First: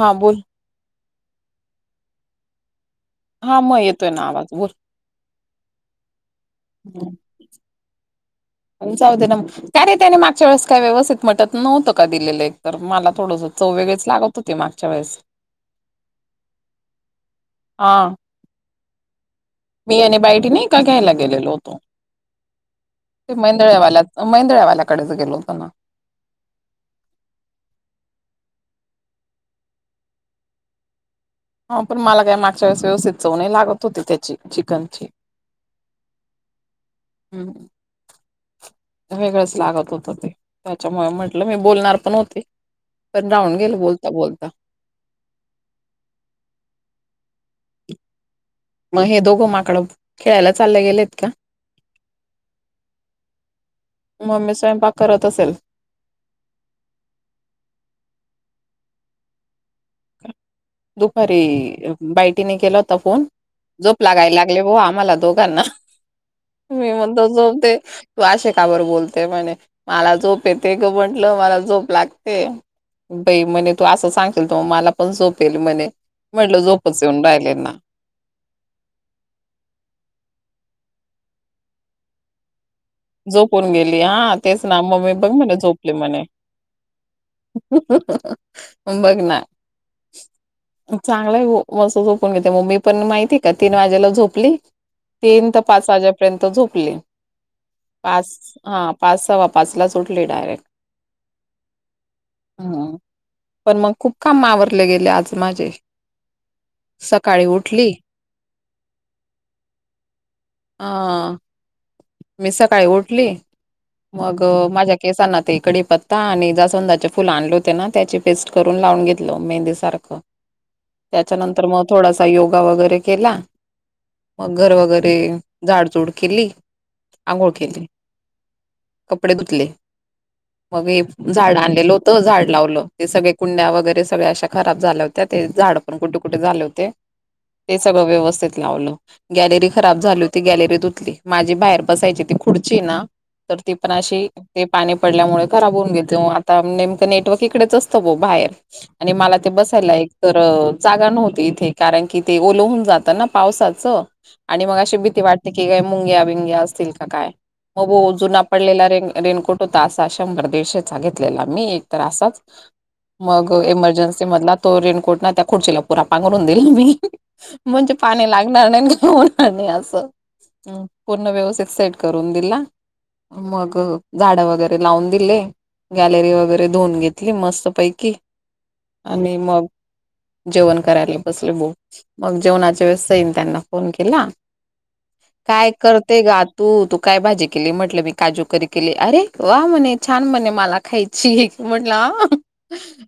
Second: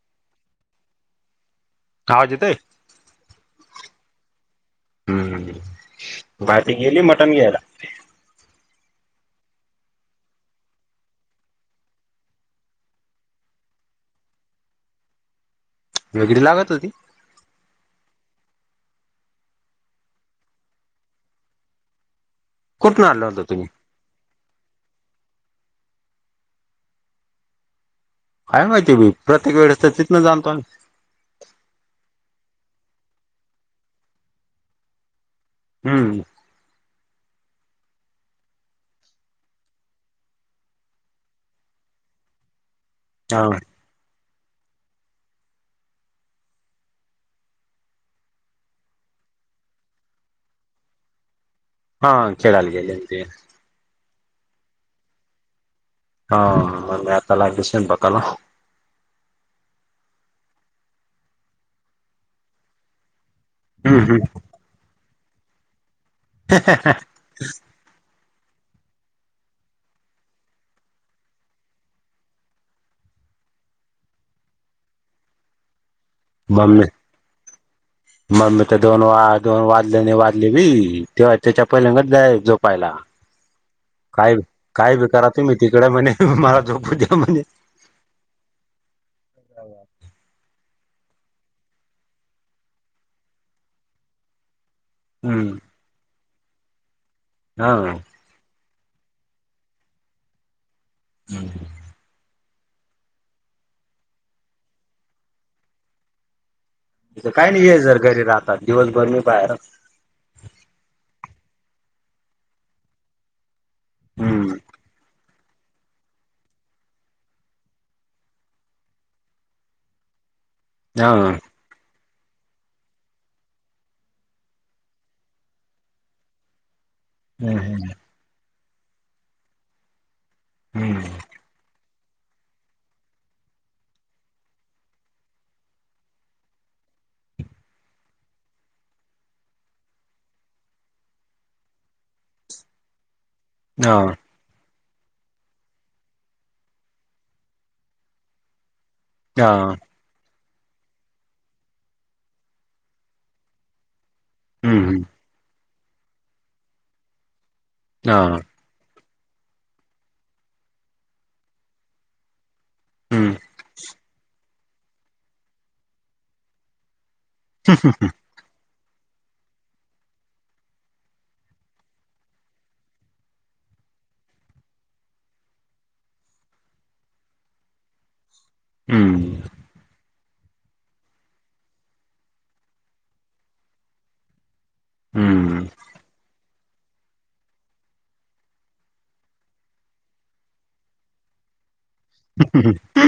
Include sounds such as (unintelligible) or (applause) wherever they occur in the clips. हां बोल. आवाज येतोय. हा मग येतोय ना आवाज बोल. हम्म भारती गेली हम्म. मटण घ्यायला जाऊ दे ना मग काय रे त्याने मागच्या वेळेस काय व्यवस्थित मटण नव्हत का दिलेलं एक तर मला थोडंस चव वेगळेच लागत होती मागच्या वेळेस वेगळी लागत होती हां. मी आणि बायडी नाय का घ्यायला गेलेलो होतो कुठून आणलं ते होतं तुम्ही? मेंदळ्यावाल्या मेंदळ्यावाल्याकडेच गेलो होतो ना काय माहितीय बाई प्रत्येक वेळेस तर तिथंच आणतो ना हा पण मला काय मागच्या वेळेस व्यवस्थित चव नाही लागत होती त्याची चिकनची हम्म. हम्म. वेगळंच लागत होतं ते त्याच्यामुळे म्हटलं मी बोलणार पण होते पण हा राहून गेल बोलता बोलता मग हे दोघं माकडं खेळायला चालले गेलेत का? हा खेळायला गेलेत ते मम्मी स्वयंपाक करत असेल. हा, मम्मी आता लागली स्वयंपाकाला दुपारी बायडीने केला होता फोन झोप हम्म हम्म लागायला लागली ओ आम्हाला दोघांना मी म्हणते झोप दे तू अशी का बर बोलते म्हणे. मला झोप येते ग म्हंटलं मला झोप लागते बाई म्हणे तू असं सांगेल तर म मला पण झोपेल म्हणे म्हटलं मम्मी झोपच येऊन राहिलेना मम्मी तर दोन वा दोन वाजलेने वाजले बी तेव्हा त्याच्या पहिल्यांदाच जाय झोपायला झोपून गेली हा काय तेच ना काय बी मम्मी करा बघ म्हणे तुम्ही तिकडे म्हणे मला झोपू द्या म्हणे मंग बघ ना चांगलय मस्त झोपून घेते म मी पण माहितीय का तीन वाजेला झोपली तीन हम्म ते पाच वाजेपर्यंत झोपली हां पाच हा पाच सवा पाच लाच उठली डायरेक्ट (inaudible) हम्म पण मग खूप काम आवरले गेले आज माझे सकाळी काय नाही आहे उठली जर घरी राहतात दिवसभर मी बाहेर ह मी सकाळी उठली मग हम्म माझ्या केसांना ते इकडे पत् आणि जासधाचे फुल आणले होते ना त्याची पेस्ट करून लावून घेतलं मेहंदीसारखं हा त्याच्यानंतर मग थोडासा योगा वगैरे केला मग घर वगैरे झाडचूड केली आंघोळ हम्म केली कपडे धुतले मग हम्म झाड आणलेलो त झाड लावलं ते सगळे कुंड्या वगैरे सगळ्या अशा खराब झाल्या होत्या ते झाड पण कुठे कुठे झाले होते ते सगळं व्यवस्थित लावलं गॅलरी खराब झाल ती गॅलरीत उतली माझी बाहेर बसायची ती खुडची ना तर ती पण हा अशी ते पाणी पडल्यामुळे खराब होऊन घेत आता नेमकं नेटवर्क इकडेच असतं बो बाहेर आणि मला ते हा बसायला एक तर जागा नव्हती इथे कारण कि ते ओलोहून जातात ना पावसाचं आणि मग अशी हम्म, भीती वाटते की काय मुंग्या बिंग्या असतील का काय मग अजून हां. पडलेला रे रेनकोट होता असा शंभर दीडशेचा घेतलेला मी एक तर असाच हं, मग इमर्जन्सी मधला तो रेनकोट ना त्या खुर्चीला पुरा पांघरून देईल मी म्हणजे पाणी लागणार नाहीि होणार नाही असं पूर्ण व्यवस्थित सेट करून दिला मग झाड वगैरे लावून दिले गॅलरी वगैरे धुऊन घेतली मस्त पैकी आणि हं, मग जेवण करायला बसले बो मग जेवणाच्या वेळेस सईन त्यांना फोन केला हं. काय करते ग तू तू काय भाजी केली म्हटलं मी काजूकरी केली अरे वा म्हणे छान म्हणे मला खायची क म्हटलं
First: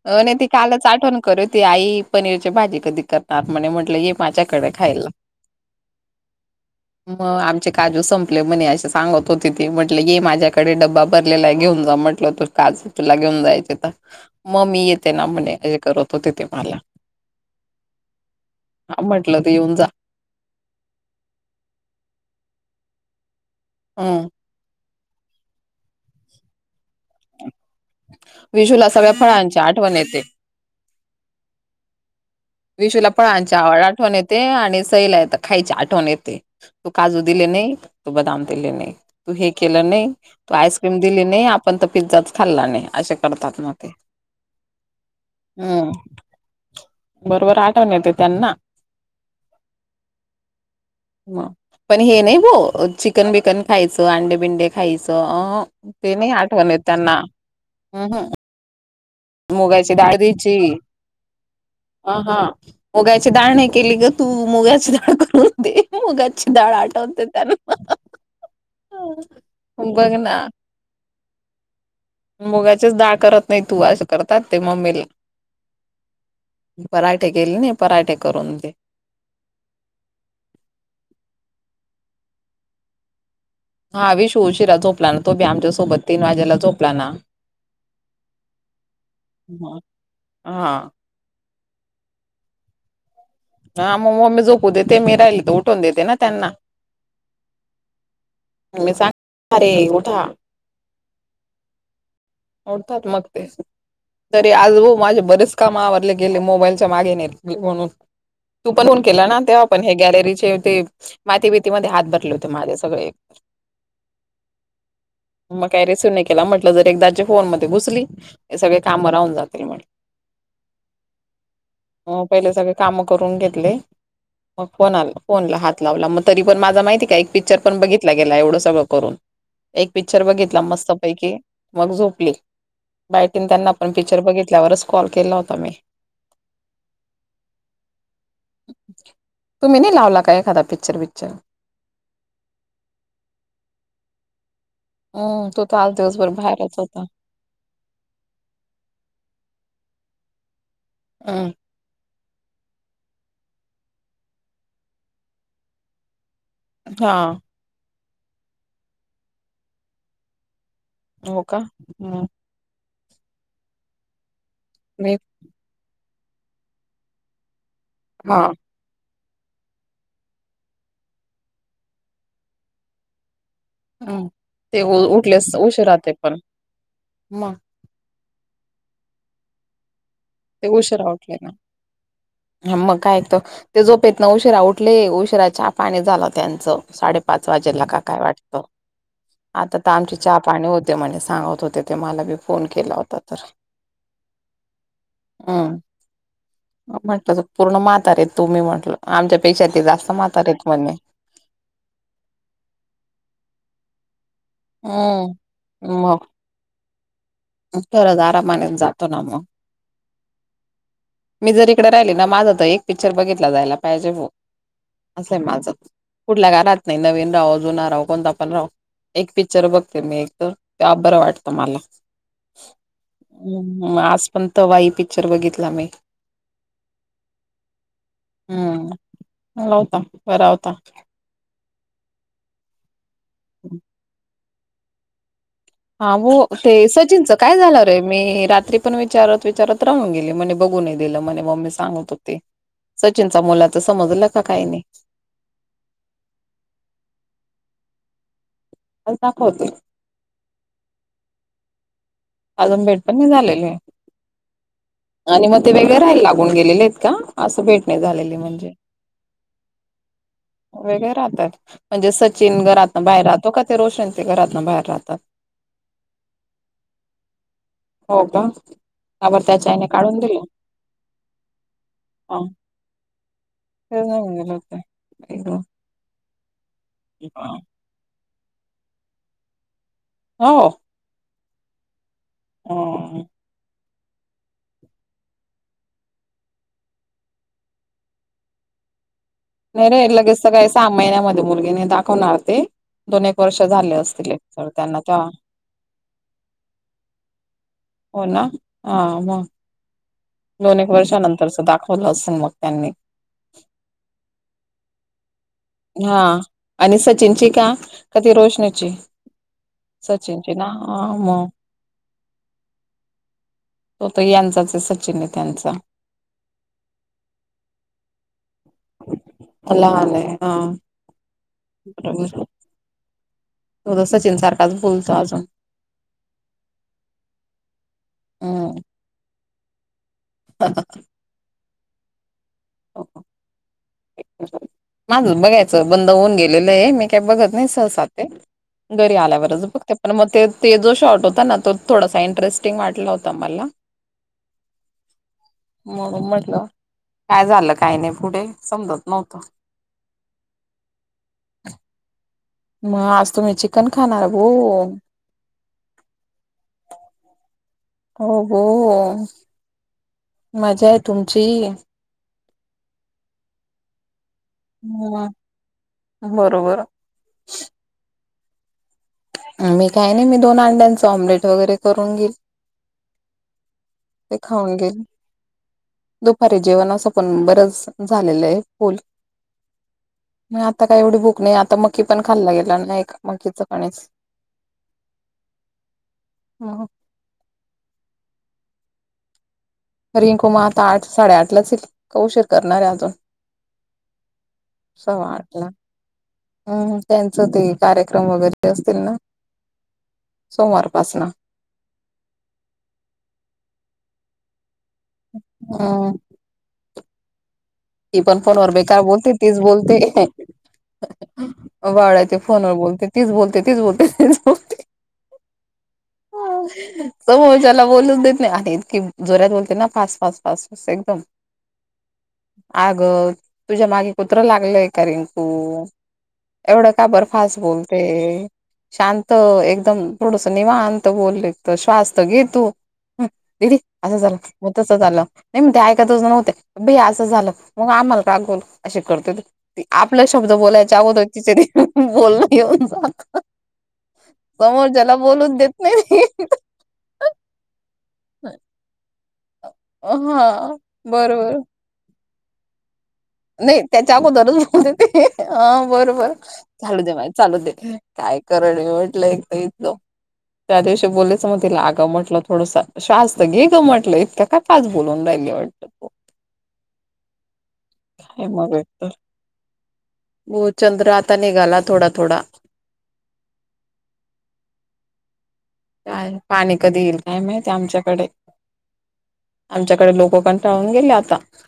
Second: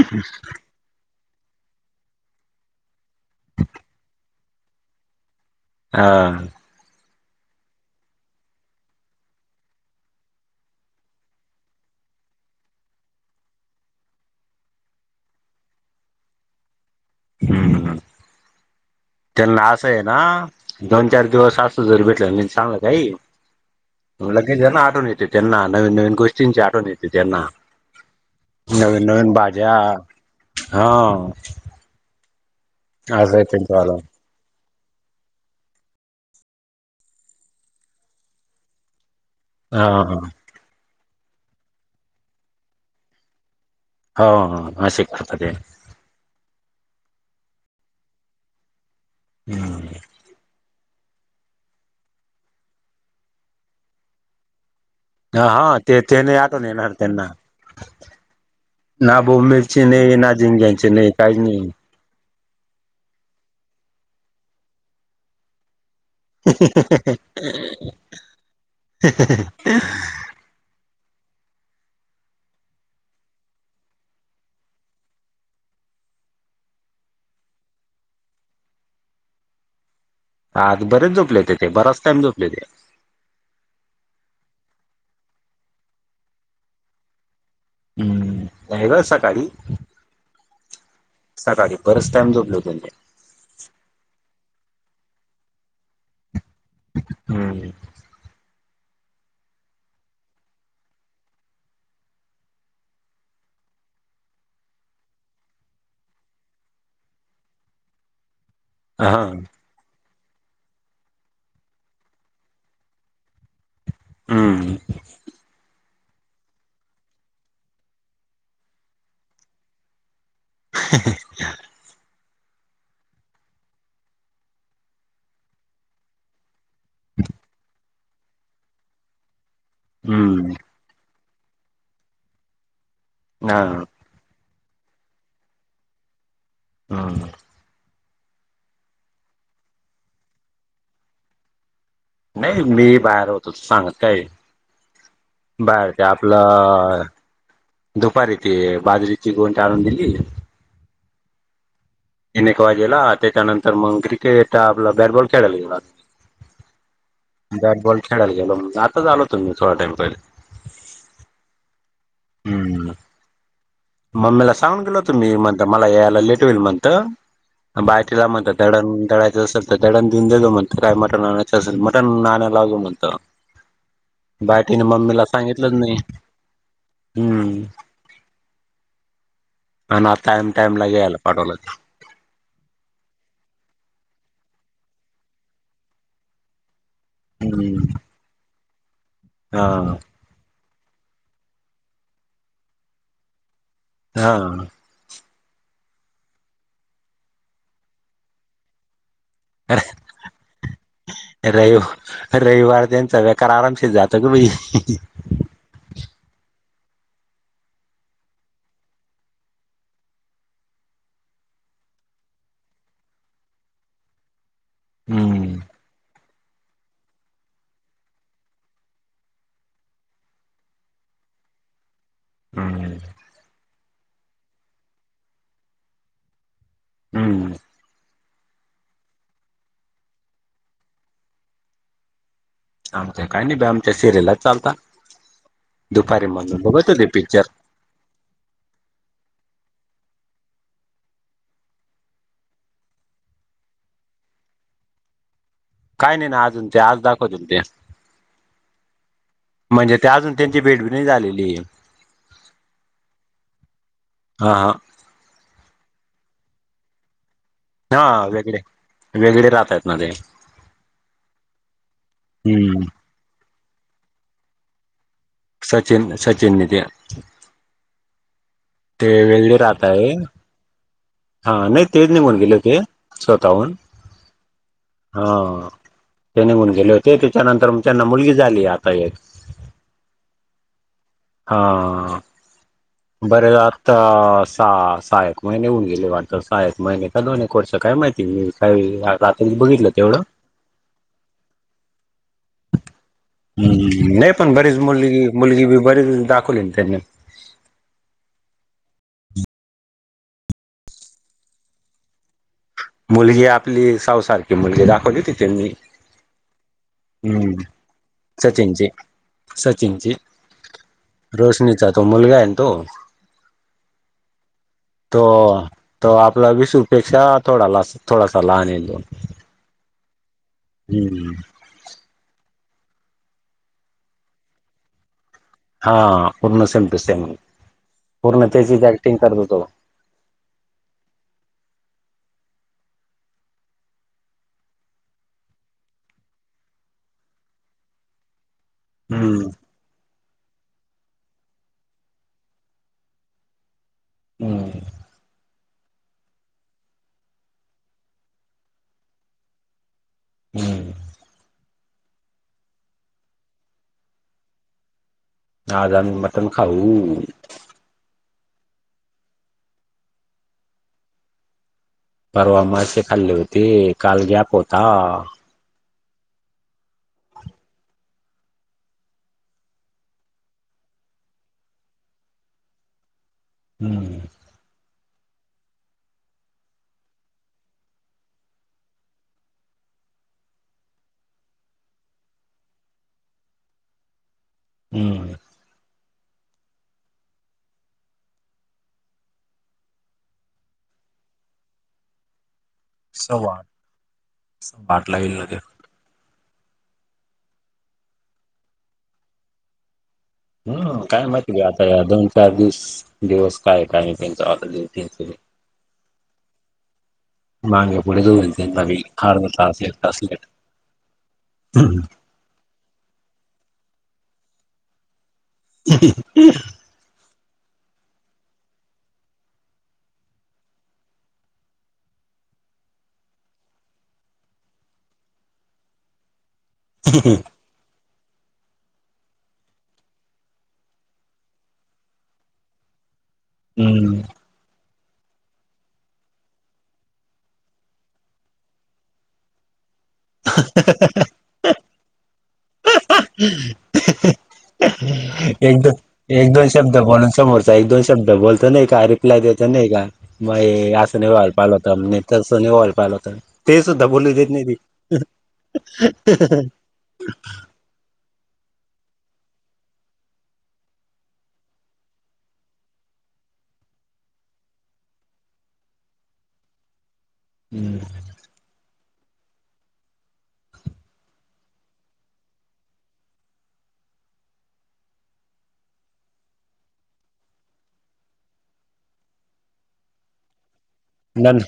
नाही त कालच आठवून खूती आई पनीरची भाजी कधी करणार म्हणे म्हटलं ये माझ्याकडे खायला हा मग आमचे काजू संप आपले म्हणे असे सांगत होते ते म्हटले ग माझ्याकडे ड्बा भरलेला आहे घेऊन जा म्हटलं तो काज तुला घेऊन जायचे तर मग मी येते ना म्हणेे करत होते ते मला हम्म हम म्हटलं त्या तू ना येऊन अस जा आहे ना दोन चार दिवस असं जरी भेटला चांगलं काहीला हम्म आणि जना आठवून येते त्यांना नवीन नवीन गोष्टींची आठवण येते त्यांना विशूला नवीन सगळ्या नवीन फळांची बाज्या आठवण येते हा विशू ला पण आच्या आवड त्यांच्यावालं. आठवण यत ते आणि सैला य तर खायची आठवण येते तू काजू दिले नाही तू बदाम दिले नाही तू हे केलं हां, नाही हां. तू आईस्क्रीम दिली नाही आपण तर पिझ्झाच खाल्ला नाही असे करतात नाग ते होा हा शिक पतते हम्म. बरोबर आठवण येते त्यांना ह म पण हे नाही हो चिकन बिकन खायचं अंडे बिंडे खायचं ते नाही आठवण त्यांना् ना बोबलची नाही ना द्यायची झिंग्यांची नाही काही नाही ह हा मुगाचे दाणे केली ग तू मुगाचे द करून दे मुगा ळ आठवते त्यांना बघ ना मुगाचेच डाळ करत नाही तू असं करतात ते मग् ममीला पराठे केले नाही पराठे करून ते हाता बरेच झोपले होते ते बराच टाम जोपले ते हा वि श उशिरा झोपला ना तो बी आमच्यासोबत तीन वाजेला झोपला ना हम्म हे ग सकाळी ह हा सकाळी बरंच टाइम जोपलो ते हा मग म्मी झोपू देते मी राहिली तर उठून देते ना त्यांना हम्म म सां ख रे गठा हर्थत्मकते तरी आज भा माझे बरेच काम आवरडले गेले मोबाईलच्या मागेने म्हणून तू पण होऊन हा केला ना तेव्हा पण हे गॅलरीचे ते माती भीतीमध्ये हात भरले होते माझे सगळे हम्म मग काही रिसिव्ह नाही केला म्हटलं जर एकदाच्या फोन मध्ये घुसली हे सगळे कामं राहून जातील म्हण (inaudible) हो पहिले सगळे काम करून घेतले फोला फोन ला हात लावला मग तरी पण माझ माहिती का एक पिकच्चर पण बघित गेला एवढं सगळं करून एक पिक्चर हम्म बघितला मस्त पैकी मग झोपली बायटीन हा त्यांना आपण पिक्चर बघितल्यावरच कॉल केला होता मी हम तुम्ही नाही लावला काय एखादा पिकच्चर बिकच्चर नाही मी बाहेर होतो सांगत काय हम्म तो तर बाहेर आज ते दिवसभर बाहेरच होता आपलं दुपारी ते बाजरीची गों टा आणून दिली हम एनेक वाजेला त्याच्यानंतर मग क्रिकेट आपला बॅटबॉल खेळाला गेला हा बॅटॉ खेळायला गेलोग आल तुम् थोडाइम पहिले होका ह हम्म मम्मीला सांगून गेलो होतो मी म्हणता मला यायला लेट होईल म्हणत बाहेटला हा मत डण ळायचंसं डां देऊन दे गं म्हणत काय मटन आणायचं असेल मटन आणायला लागं म्हणत हम्म ते बाटीने उ- मम्मीला उठलेच सांगितलंच नाही उशिरा ते पण मग हम्म आणि टाइम ते टाईम उशिरा लागेयला उठले ना पाठवला मग कायत ते जोपेत ना उशिरा उठले उशिराच्या पाने झाला त्यांचं साडे पाच हम्म वाजेला का काय वाटतं आता तर हा आमची चहा पाणी होते म्हणे सांगत होते ते मला मी फोन केला होता तर हा हम् म्हटलं त पूर्ण म्हातारे तुम्ही म्हटल आमच्या पेक्षा ते जास्त मातार येत म्हण रवि रविवार त्यांचा व्याकार आरामसे जातो ग बै हम्म् खरच आरामाने जातो ना मग मी जर इकडे राहिली ना माझं तर एक पिक्चर बघितला जायला पाहिजे हो असंय हम्म माझं कुठल्या ग राहात नाही नवीन राहो जुना राहो कोणता पण राहो एक पिक्चर बघते मी एक तर बरं वाटतं मला हम्म हम् आज पण त वाई पिक्चर बघितला मी हम्म हम्म मवता वर आवता आमच्या काय नाही बा आमच्या सिरियलच चालत हा हो ते सचिनचं काय झालं अरे मी रात्री पण विचारत विचारत राहून गेली म्हणे बघू नाही दिलं म्हणे मग मी सांगत होते सचिनचा मुला तर समजलं का काही नाही काही नाही नाही अजून ते आज दाखवजून ते दाखवते म्हणजे ते अजून त्यांची भेट बी नाही झालेली. अजुन भेटपण नाही झालेली, हा हा आणि मग ते वेगळे राहायला लागून गेलेले आहेत का? असं भेट नाही झालेली म्हणजे त्यातमध्ये - - वेगळे राहतात म्हणजे सचिन हम्म घरात न बाहेरात- - तो का ते रोशन ते घरात न बाहेर राहतात? सचिन सचिन निध हो का काबर वेगळे त्याच्या राहत आईने आहे काढून दिलं. हा नाही तेच निघून हा गेले ते स्वतःहून. ते सांगून गेले हा. होते ते निघून गेले होते त्याच्यानंतर त्यांना मुलगी झाली आता एक. हो. हा. अं, बरं झा - - तर सहा सहा एक महिने होऊन गेले वाटत. सहा एक महिने का दोन एक वर्ष काय माहिती. काय (unintelligible) नाही रे लगेच तर काय सा महिन्यामध्ये मुलगी नाही दाखवणार ते. दोन एक वर्ष झाले हम्म असतील नाही एक पण तरर बरीच त्यांना मुलगी तेव्हा. मुलगी बी बरीच दाखवली ना त्यांनी हो ना? हं मगं. दोन एक वर्षानंतरच दाखवलं असेल मग त्यांनी. मुलगी आपली सावुसारखी मुलगी दाखवली होती त्यांनी. हा आणि सचिनची हम्म का, का ती सचिनची रोशनीची? सचिनची. ना हां, मग रोशनीचा तो मुलगा आहे ना तो. हो यांचाच हाय स तो त आपला वीसुपेक्षा थोडा ला थोडासा लहान ये तो. लहानए हं. हम्म. (unintelligible) थोडं सचिन सारखाच बोलतो अजून. हा पूर्ण सेम टू सेम. पूर्ण हम्म त्याचीच ऍक्टिंग करतो तो. (unintelligible) माझ बघायचं बंद होऊन गेलेलंए. मी काय बघत नाही सहसाते. घरी हम्म आल्यावरच बघते. पण मग ते ते जो शॉर्ट होता ना तो थोडासा इंटरेस्टिंग वाटला होता मला. हम्म. म्हणुन म्हंटल काय झालं काय नाही पुढे समजत नव्हत. हम्. मग आज तुम्ही चिकन खाणार (unintelligible) आज आम्ही मटन खाऊ. हो. हो. मजायं तुमची. परवा मासे खाल्ले होते. काल गॅप हो हम्. बरोबर. मी काही नाही मी दोन अंड्यांचं ऑम्लेट वगैरे करून घेईल - - ते खाऊन घेईल. दुपारी जेवणाच पण बरंच झालेलं हाए फूल. म आता काही एवढी भूक नाही. आता मकी पण खाल्ला गेला नाही का. मकीच कणीस. हम्. ह. हरिंकुमार आठ साडेआठलाच येईल. तो उशीर करणारए आज. सवट स वाट लागललं दे हम् त्यांचं ते कार्यक्रम वगैरे असतील ना हम् सोमवारपासन काय माहिती गे आता या दोन चार दिवस दिवस काय काय नाही त्यांचा आता दि हा मागे ती पुढे पण जाऊन फोनवर त्यांना बेकार बी बोलते अर्धा तीच तास एक बोलते तास लेट वाडायचे फोनवर बोलते तीच बोलते तीच बोलते तीच बोलते ह ह समो ज्याला बोलूनच देत नाही आणि इतकी जोऱ्यात बोलते ना फास् फट फस्ट ब एकदम आग तुझ्या मागे कुत्रं लागलंय का रिंकू एवढं का बरफास् बोल ते शांत एकदम थोडस निवां बोलले श्वास तर घे तू दिदी हम्म असं झालं म तस झालं नाही म ते ऐकात ज नव्हते भया असं झालं मग आम्हाला का गोल असे करते त त आपला शब्द बोलायच्या अगोदर तिचेरी बोलण येऊन जा हम् समोरच्या्याला बोलून देत नाही ती. एक दोन शब्द बोलून समोरचा एक दोन शब्द बोलतो नार ला देत नाही का म हा असं नाही वा बरोबर पाहिल होतता म्ह तस नाही वाल पाल होतता नाही त्याच्या अगोदरच बोलतेेत हा बरोबर चालू दे मा चालू दे काय करण म्हटलं एक इच त्या दिवशी बोलीयचं मग तिलागं म्हटलं थोडस शस्त घे ग म्हटलं इतक्या काय पाच बोलवून राहिली वाटत तू हम्म हे मग म चंद्र आता निघाला थोडा थोडा पाणी कधी येईल काय माहिती आमच्याकडे आमच्याकडे लोकंाळून गेलेत न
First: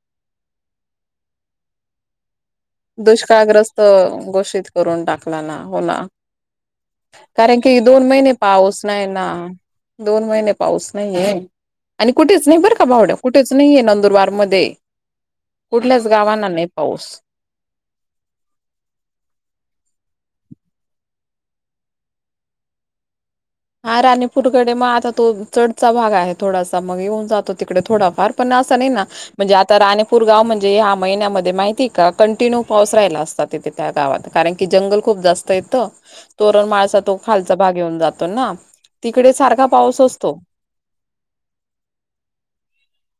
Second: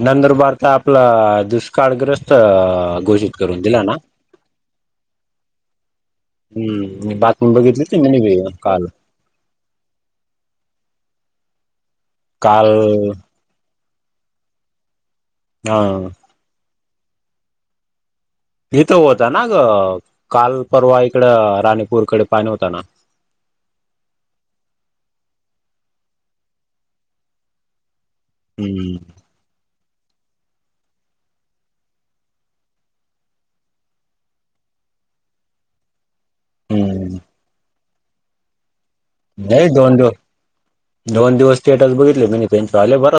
नंतर भारता आपलं दुष्काळग्रस्त घोषित करून दुष्काळग्रस्त दिला ना घोषित करून टाकला ना होला हम्म मी बातमी कारण की बघितली ती दोन मी महिने बी पाऊस काल नाही ना दोन महिने पाऊस नाहीये आणि कुठेच नाही काल बरं का बावड्या कुठ कठेच नाहीे नंदुरबार मध्ये हा कुठल्याच गावांना नाही पाऊस इिथं होता ना ग काल परवा इकड राणीपूरकडे पाणी होता ना हा राणीपूरकडे मग आता तो चडचा भाग आहे थोडासा मग येऊन जातो तिकडे थोडाफार पण अस नाही हम्म ना म्हणजे आता राणेपूर गाव म्हणजे ह्या महिन्यामध्ये माहिती का कंटिन्यू पाऊस राहिला असतात त्या गावात कारण की जंगल खूप जास्त य तोरण माळसा हम्म तो खालचा भाग येऊन जातो ना तिकडे सारखा नाही दोन पाऊस दिव असतो दोन दिवस थटस बघितले मी त्यांच आले बरो